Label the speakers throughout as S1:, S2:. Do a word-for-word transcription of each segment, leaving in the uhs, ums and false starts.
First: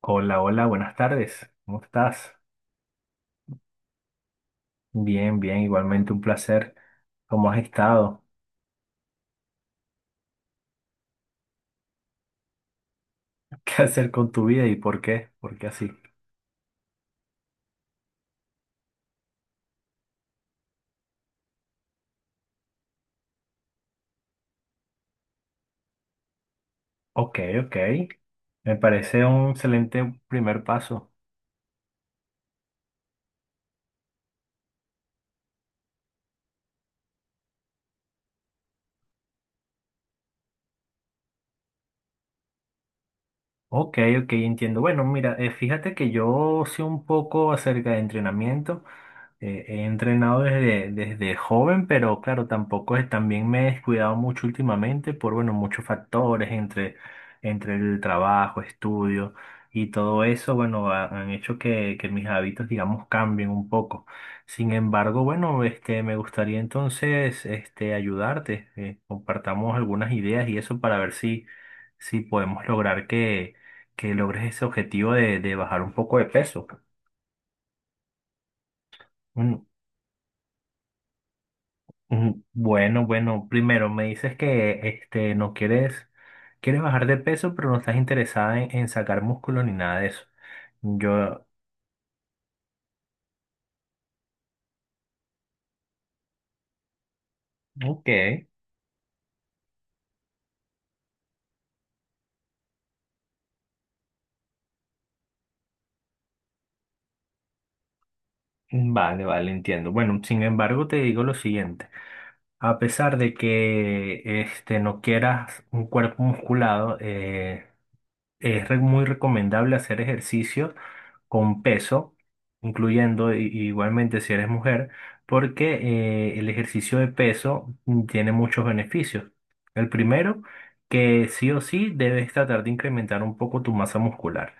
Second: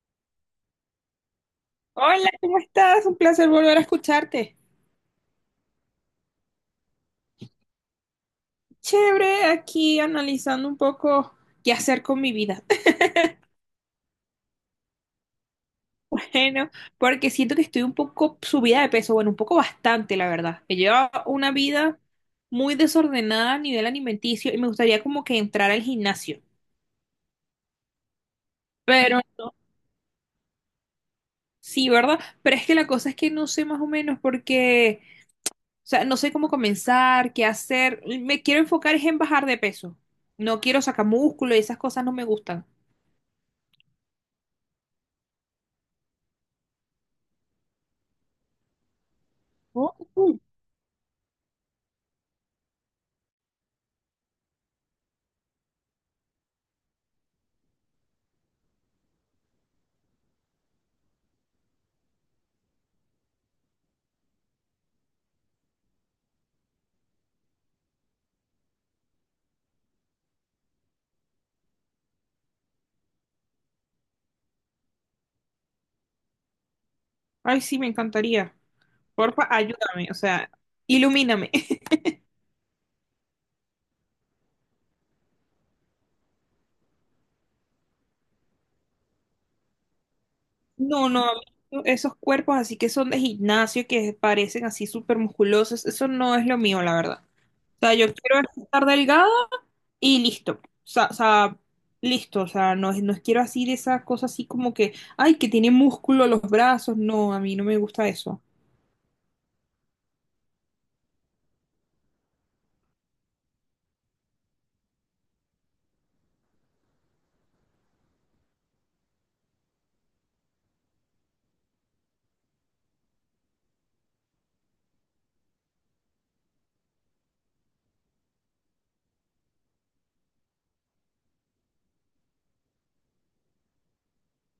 S1: Hola, hola, buenas tardes. ¿Cómo
S2: Hola,
S1: estás?
S2: ¿cómo estás? Un placer volver a escucharte.
S1: Bien, bien, igualmente un placer. ¿Cómo has estado?
S2: Chévere, aquí analizando un poco qué hacer con mi vida.
S1: ¿Qué hacer con tu vida y por qué? ¿Por qué así?
S2: Bueno, porque siento que estoy un poco subida de peso, bueno, un poco bastante, la verdad. He llevado una vida muy desordenada a nivel alimenticio y me gustaría como que entrar al gimnasio.
S1: Ok, ok. Me
S2: Pero
S1: parece un
S2: no,
S1: excelente primer paso.
S2: sí, ¿verdad? Pero es que la cosa es que no sé más o menos porque, o sea, no sé cómo comenzar, qué hacer. Me quiero enfocar es en bajar de peso. No quiero sacar músculo y esas cosas no me gustan.
S1: Ok, ok, entiendo. Bueno, mira, eh, fíjate que yo sé un poco acerca de entrenamiento. Eh, he
S2: Oh.
S1: entrenado desde, desde joven, pero claro, tampoco es, también me he descuidado mucho últimamente por, bueno, muchos factores entre, entre el trabajo, estudio y todo eso, bueno, ha- han hecho que, que mis hábitos, digamos, cambien un poco. Sin embargo, bueno, este, me gustaría entonces, este, ayudarte, eh, compartamos algunas ideas y eso para ver si, si podemos lograr que, que logres ese objetivo de, de bajar un poco de peso.
S2: Ay, sí, me encantaría. Porfa,
S1: Mm.
S2: ayúdame, o sea, ilumíname.
S1: Mm, bueno, bueno, primero me dices que este no quieres, quieres bajar de peso, pero no estás interesada en, en sacar músculo ni nada de eso.
S2: No, no,
S1: Yo,
S2: esos cuerpos así que son de gimnasio, que parecen así súper musculosos, eso no es lo mío, la verdad. O sea, yo
S1: ok,
S2: quiero estar delgada y listo. O sea, o sea, listo, o sea, no, es, no quiero así de esas cosas así como que, ay, que tiene músculo los brazos, no, a mí no me gusta eso.
S1: vale, vale, entiendo. Bueno, sin embargo, te digo lo siguiente. A pesar de que este no quieras un cuerpo musculado, eh, Es re- muy recomendable hacer ejercicio con peso, incluyendo i- igualmente si eres mujer, porque eh, el ejercicio de peso mm, tiene muchos beneficios. El primero, que sí o sí debes tratar de incrementar un poco tu masa muscular,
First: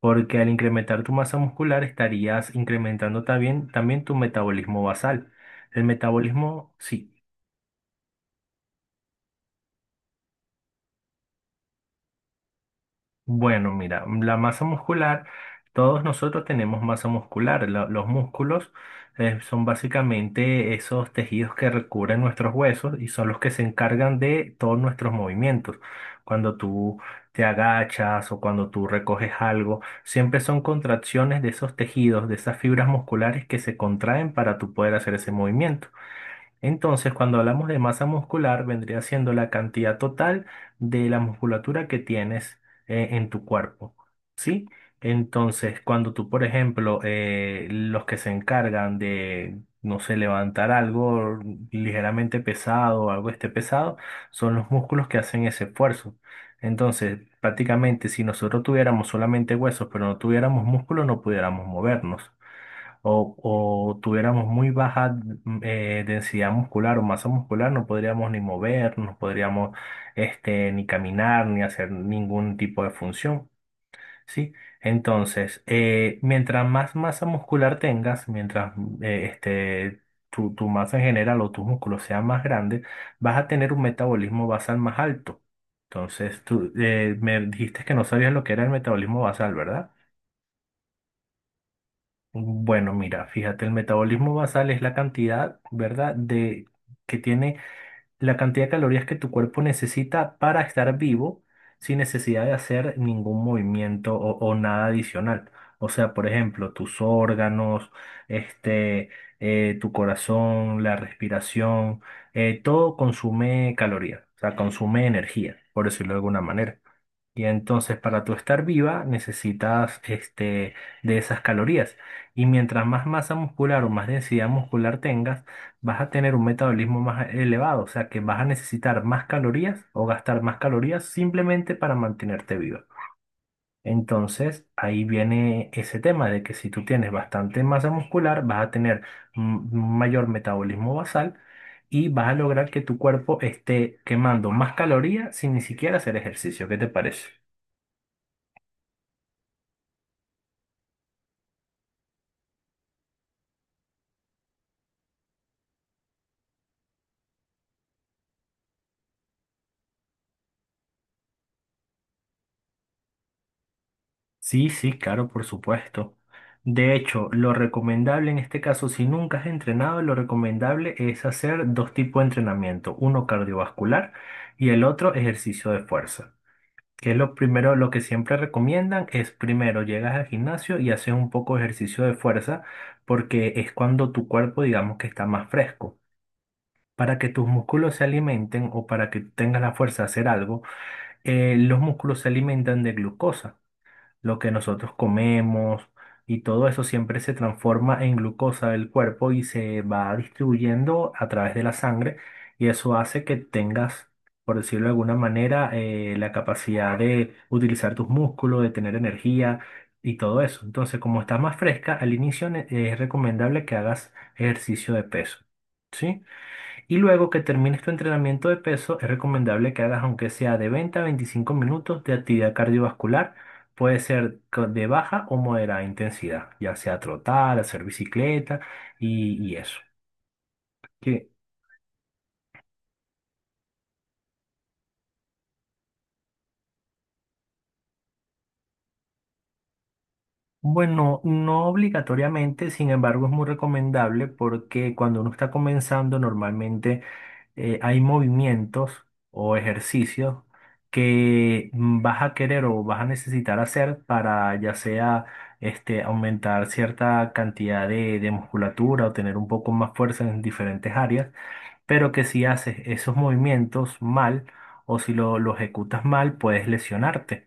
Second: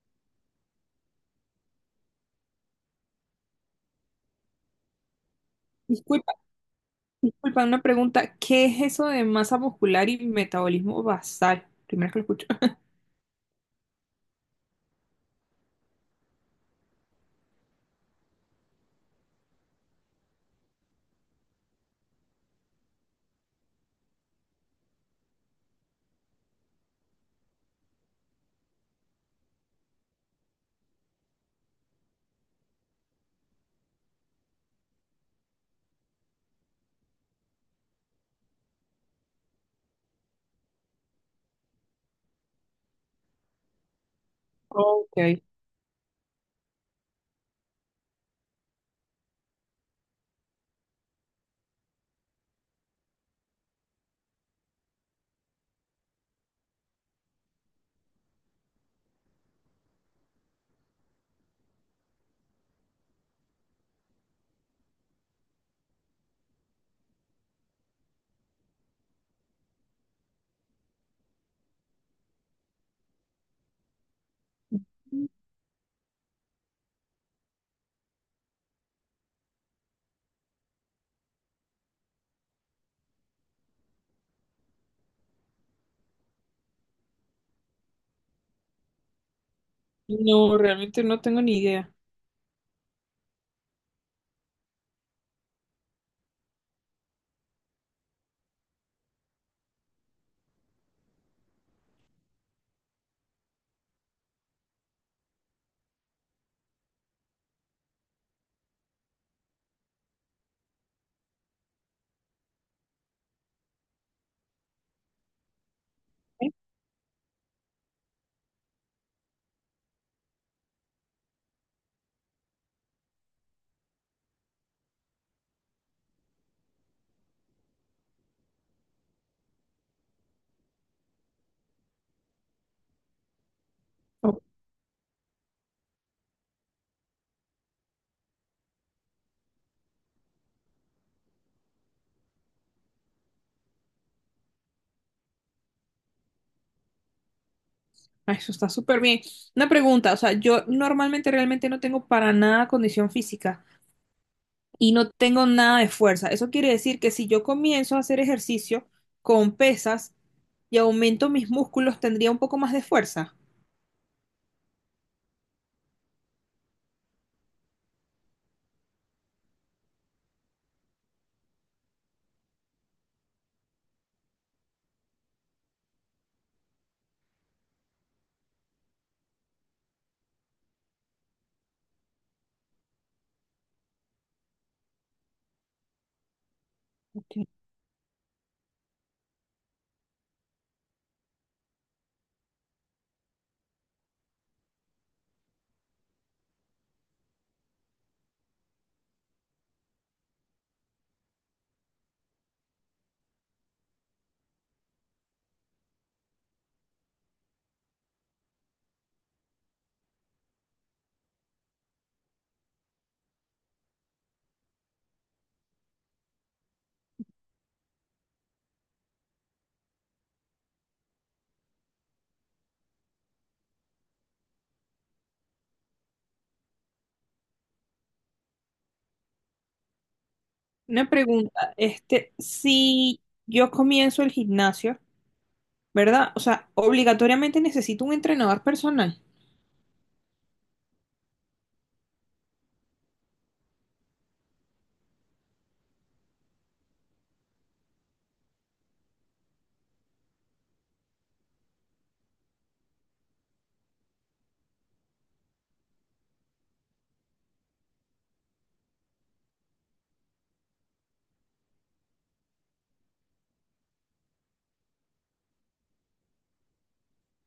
S1: porque al incrementar tu masa muscular estarías incrementando también, también tu metabolismo basal. El
S2: Disculpa,
S1: metabolismo, sí,
S2: disculpa, una pregunta, ¿qué es eso de masa muscular y metabolismo basal? Primero que lo escucho.
S1: bueno, mira, la masa muscular, todos nosotros tenemos masa muscular. Lo- los músculos eh, son básicamente esos tejidos que recubren nuestros huesos y son los que se encargan de todos nuestros movimientos. Cuando tú te agachas o cuando tú recoges algo, siempre son contracciones de esos tejidos, de esas fibras musculares que se contraen para tú poder hacer ese movimiento. Entonces, cuando hablamos de masa muscular, vendría siendo la cantidad total de la musculatura que tienes eh, en tu cuerpo, ¿sí?
S2: Ok.
S1: Entonces, cuando tú, por ejemplo, eh, los que se encargan de, no sé, levantar algo ligeramente pesado o algo esté pesado, son los músculos que hacen ese esfuerzo. Entonces, prácticamente, si nosotros tuviéramos solamente huesos, pero no tuviéramos músculo, no pudiéramos movernos o, o tuviéramos muy baja mm, eh, densidad muscular o masa muscular, no podríamos ni movernos, no podríamos este, ni caminar, ni hacer ningún tipo de función, ¿sí? Entonces, eh, mientras más masa muscular tengas, mientras eh, este, tu, tu masa en general o tus músculos sean más grandes, vas a tener un metabolismo basal más alto. Entonces, tú eh, me dijiste que no sabías lo que era el metabolismo basal, ¿verdad?
S2: No, realmente no tengo ni idea.
S1: Bueno, mira, fíjate, el metabolismo basal es la cantidad, ¿verdad?, de que tiene la cantidad de calorías que tu cuerpo necesita para estar vivo sin necesidad de hacer ningún movimiento o, o nada adicional. O sea, por ejemplo, tus órganos, este, eh, tu corazón, la respiración, eh, todo consume calorías, o sea, consume energía, por decirlo de alguna
S2: ¿Eh?
S1: manera. Y entonces para tú estar viva necesitas este, de esas calorías. Y mientras más masa muscular o más densidad muscular tengas, vas a tener un metabolismo más elevado. O sea que vas a necesitar más calorías o gastar más calorías simplemente para mantenerte viva.
S2: Oh,
S1: Entonces ahí viene ese tema de que si tú tienes bastante masa muscular, vas a tener un un mayor metabolismo basal y vas a lograr que tu cuerpo esté quemando más calorías sin ni siquiera hacer ejercicio. ¿Qué te parece?
S2: ah, eso está súper bien. Una pregunta, o sea, yo normalmente realmente no tengo para nada condición física y no tengo nada de fuerza. Eso quiere decir que si yo comienzo a hacer ejercicio con pesas y aumento mis músculos, tendría un poco más de fuerza.
S1: Sí, sí, claro, por supuesto. De hecho, lo recomendable en este caso, si nunca has entrenado, lo recomendable es hacer dos tipos de entrenamiento, uno cardiovascular y el otro ejercicio de fuerza. Que es lo primero, lo que siempre recomiendan es primero llegas al gimnasio y haces un poco de ejercicio de fuerza porque es cuando tu cuerpo, digamos que está más fresco. Para que
S2: Ok.
S1: tus músculos se alimenten o para que tengas la fuerza de hacer algo, eh, los músculos se alimentan de glucosa lo que nosotros comemos y todo eso siempre se transforma en glucosa del cuerpo y se va distribuyendo a través de la sangre y eso hace que tengas, por decirlo de alguna manera, eh, la capacidad de utilizar tus músculos, de tener energía y todo eso. Entonces, como estás más fresca, al inicio ne- es recomendable que hagas ejercicio de peso. ¿Sí? Y luego que termines tu entrenamiento de peso, es recomendable que hagas aunque sea de veinte a veinticinco minutos de actividad cardiovascular. Puede ser co- de baja o moderada intensidad, ya sea trotar, hacer bicicleta y, y eso.
S2: Una
S1: Que,
S2: pregunta, este, si yo comienzo el gimnasio, ¿verdad? O sea, obligatoriamente necesito un entrenador personal.
S1: bueno, no obligatoriamente, sin embargo, es muy recomendable porque cuando uno está comenzando, normalmente eh, hay movimientos o ejercicios que mm, vas a querer o vas a necesitar hacer para ya sea este, aumentar cierta cantidad de, de musculatura o tener un poco más fuerza en diferentes áreas, pero que si haces esos movimientos mal o si lo, lo ejecutas mal, puedes lesionarte.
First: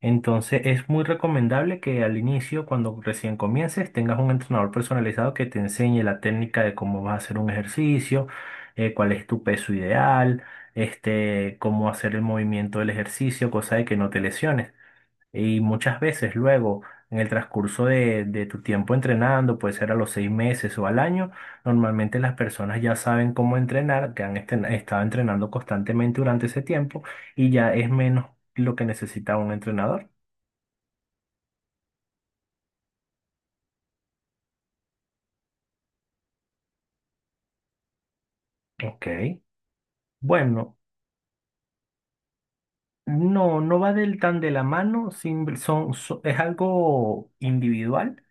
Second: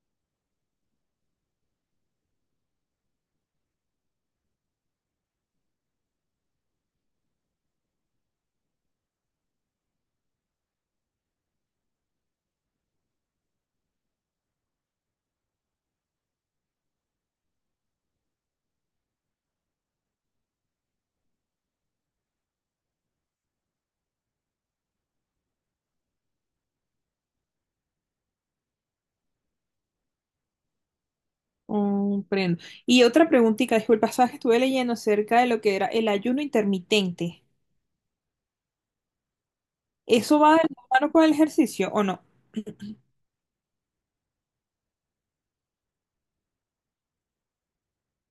S1: Entonces es muy recomendable que al inicio, cuando recién comiences, tengas un entrenador personalizado que te enseñe la técnica de cómo vas a hacer un ejercicio, eh, cuál es tu peso ideal, este, cómo hacer el movimiento del ejercicio, cosa de que no te lesiones. Y muchas veces luego, en el transcurso de, de tu tiempo entrenando, puede ser a los seis meses o al año, normalmente las personas ya saben cómo entrenar, que han esten- estado entrenando constantemente durante ese tiempo y ya es menos lo que necesita un entrenador.
S2: Comprendo. Y otra preguntita, disculpa, sabes que estuve leyendo acerca de lo que era el ayuno intermitente.
S1: Ok.
S2: ¿Eso va de
S1: Bueno,
S2: la mano con el ejercicio o no?
S1: no, no va del tan de la mano, simple- son, so- es algo individual.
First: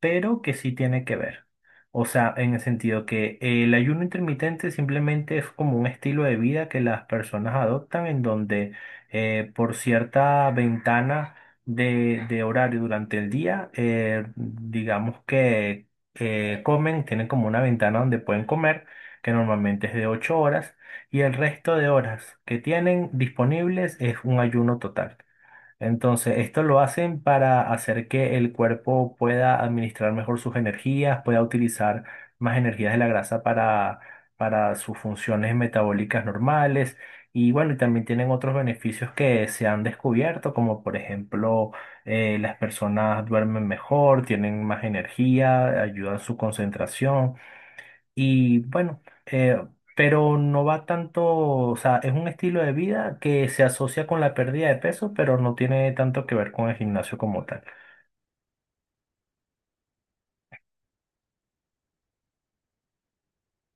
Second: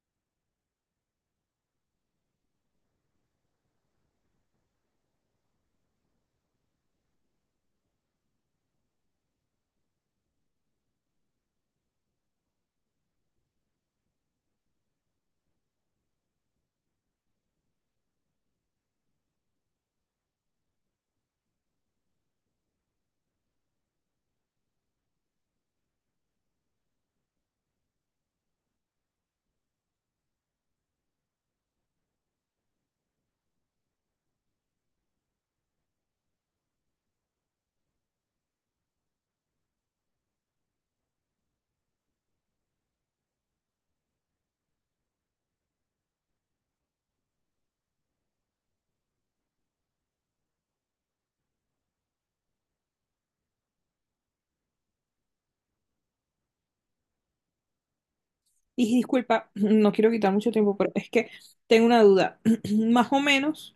S1: Pero que sí tiene que ver. O sea, en el sentido que el ayuno intermitente simplemente es como un estilo de vida que las personas adoptan en donde eh, por cierta ventana de, de horario durante el día, eh, digamos que eh, comen, tienen como una ventana donde pueden comer, que normalmente es de ocho horas, y el resto de horas que tienen disponibles es un ayuno total. Entonces, esto lo hacen para hacer que el cuerpo pueda administrar mejor sus energías, pueda utilizar más energías de la grasa para, para sus funciones metabólicas normales. Y bueno, y también tienen otros beneficios que se han descubierto, como por ejemplo, eh, las personas duermen mejor, tienen más energía, ayudan su concentración. Y bueno, eh, pero no va tanto, o sea, es un estilo de vida que se asocia con la pérdida de peso, pero no tiene tanto que ver con el gimnasio como tal.
S2: Y disculpa, no quiero quitar mucho tiempo, pero es que tengo una duda. Más o menos,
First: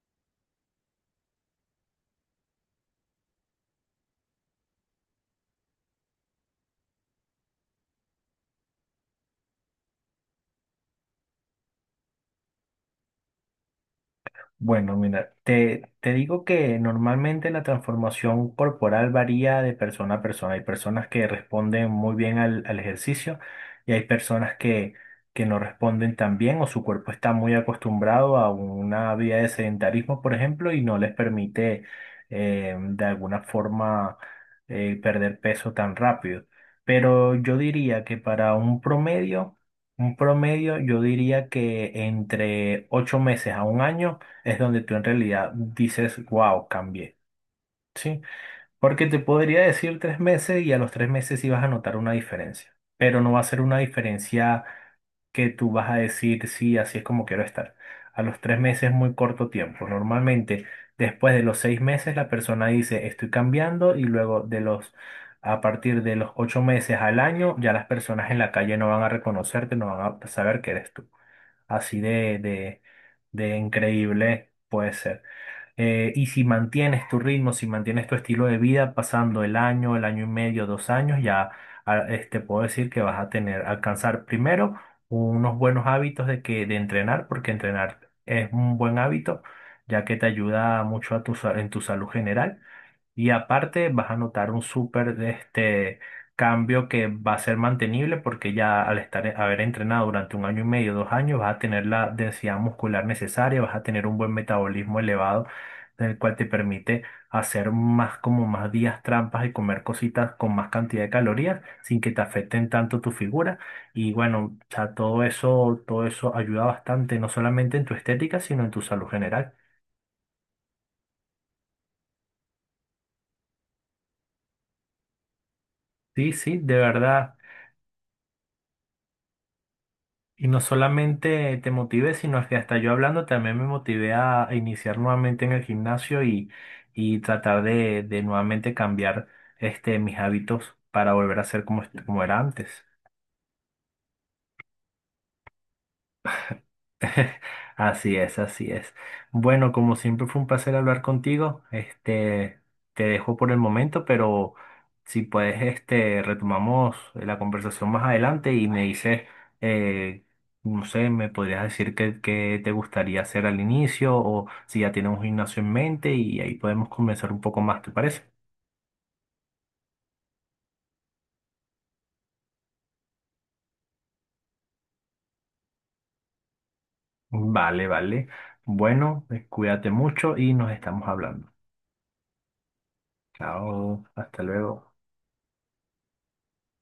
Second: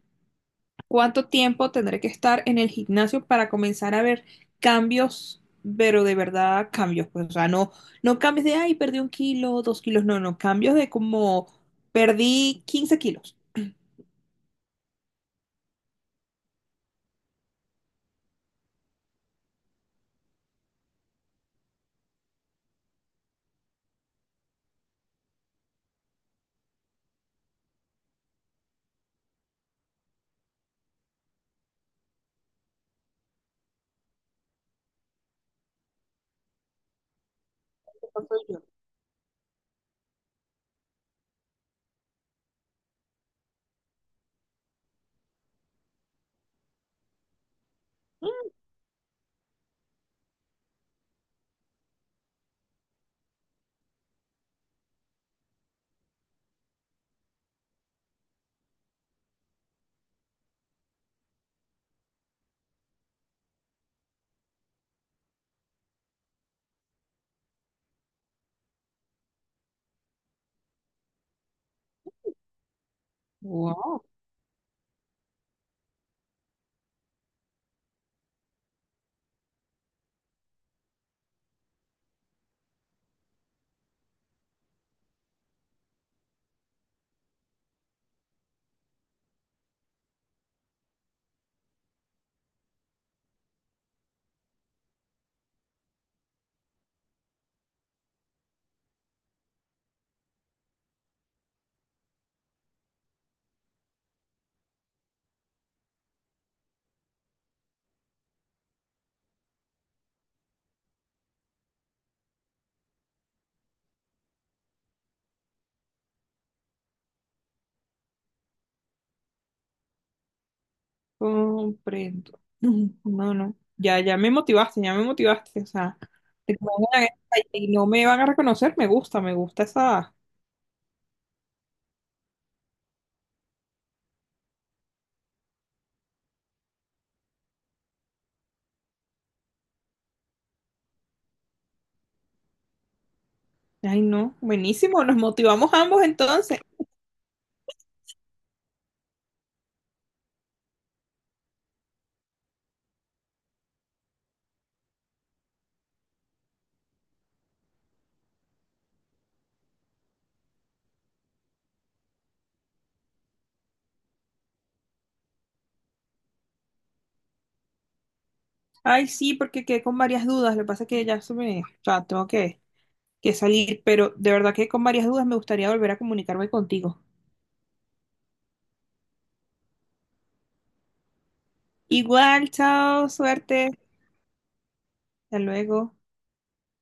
S2: ¿cuánto tiempo tendré que estar en el gimnasio para comenzar a ver cambios, pero de verdad cambios? Pues, o sea, no, no cambios de, ay, perdí un kilo, dos kilos, no, no, cambios de como perdí quince kilos.
S1: Bueno, mira, te, te digo que normalmente la transformación corporal varía de persona a persona. Hay personas que responden muy bien al, al ejercicio y hay personas que, que no responden tan bien o su cuerpo está muy acostumbrado a una vida de sedentarismo, por ejemplo, y no les permite eh, de alguna forma eh, perder peso tan rápido. Pero yo diría que
S2: Esa soy
S1: para
S2: yo.
S1: un promedio, un promedio, yo diría que entre ocho meses a un año, es donde tú en realidad dices, wow, cambié, ¿sí? Porque te podría decir tres meses y a los tres meses sí vas a notar una diferencia, pero no va a ser una diferencia que tú vas a decir, sí, así es como quiero estar. A los tres meses es muy corto tiempo. Normalmente, después de los seis meses, la persona dice, estoy cambiando y luego de los... A partir de los ocho meses al año, ya las personas en la calle no van a reconocerte, no van a saber que eres tú. Así de, de, de
S2: Wow,
S1: increíble puede ser. Eh, y si mantienes tu ritmo, si mantienes tu estilo de vida, pasando el año, el año y medio, dos años, ya a- este, puedo decir que vas a tener, alcanzar primero unos buenos hábitos de que, de entrenar, porque entrenar es un buen hábito, ya que te ayuda mucho a tu, sa- en tu salud general. Y aparte vas a notar un súper este, cambio que va a ser mantenible porque ya al estar, eh, haber entrenado durante un año y medio, dos años, vas a tener la densidad muscular necesaria, vas a tener un buen metabolismo elevado, el cual te permite hacer más como más días trampas y comer cositas con más cantidad de calorías sin que te afecten tanto tu figura. Y bueno, o sea, todo eso, todo eso ayuda bastante, no solamente en tu estética, sino en tu salud general.
S2: comprendo. Ujú. No, no. Ya, ya me motivaste, ya me motivaste. O sea,
S1: Sí,
S2: de
S1: sí,
S2: que me
S1: de
S2: hagan
S1: verdad.
S2: la guerra y no me van a reconocer, me gusta, me gusta esa.
S1: Y no solamente te motivé, sino que hasta yo hablando también me motivé a iniciar nuevamente en el gimnasio y, y tratar de, de nuevamente cambiar este, mis hábitos para volver a ser como, est- como era antes.
S2: Ay, no, buenísimo, nos motivamos ambos entonces.
S1: Así es, así es. Bueno, como siempre fue un placer hablar contigo. Este, te dejo por el momento, pero si puedes, este, retomamos la conversación más adelante y me dices, eh, no sé, me podrías decir qué, qué te gustaría hacer al inicio o si ya tienes un gimnasio en mente y ahí podemos comenzar un poco más, ¿te parece?
S2: Ay, sí, porque quedé con varias dudas. Lo que pasa es que ya se me. O sea, tengo que. que salir, pero de verdad que con varias dudas me gustaría volver a comunicarme contigo.
S1: Vale, vale. Bueno, eh, cuídate mucho y nos estamos hablando.
S2: Igual, chao, suerte,
S1: Chao, hasta luego.
S2: hasta luego.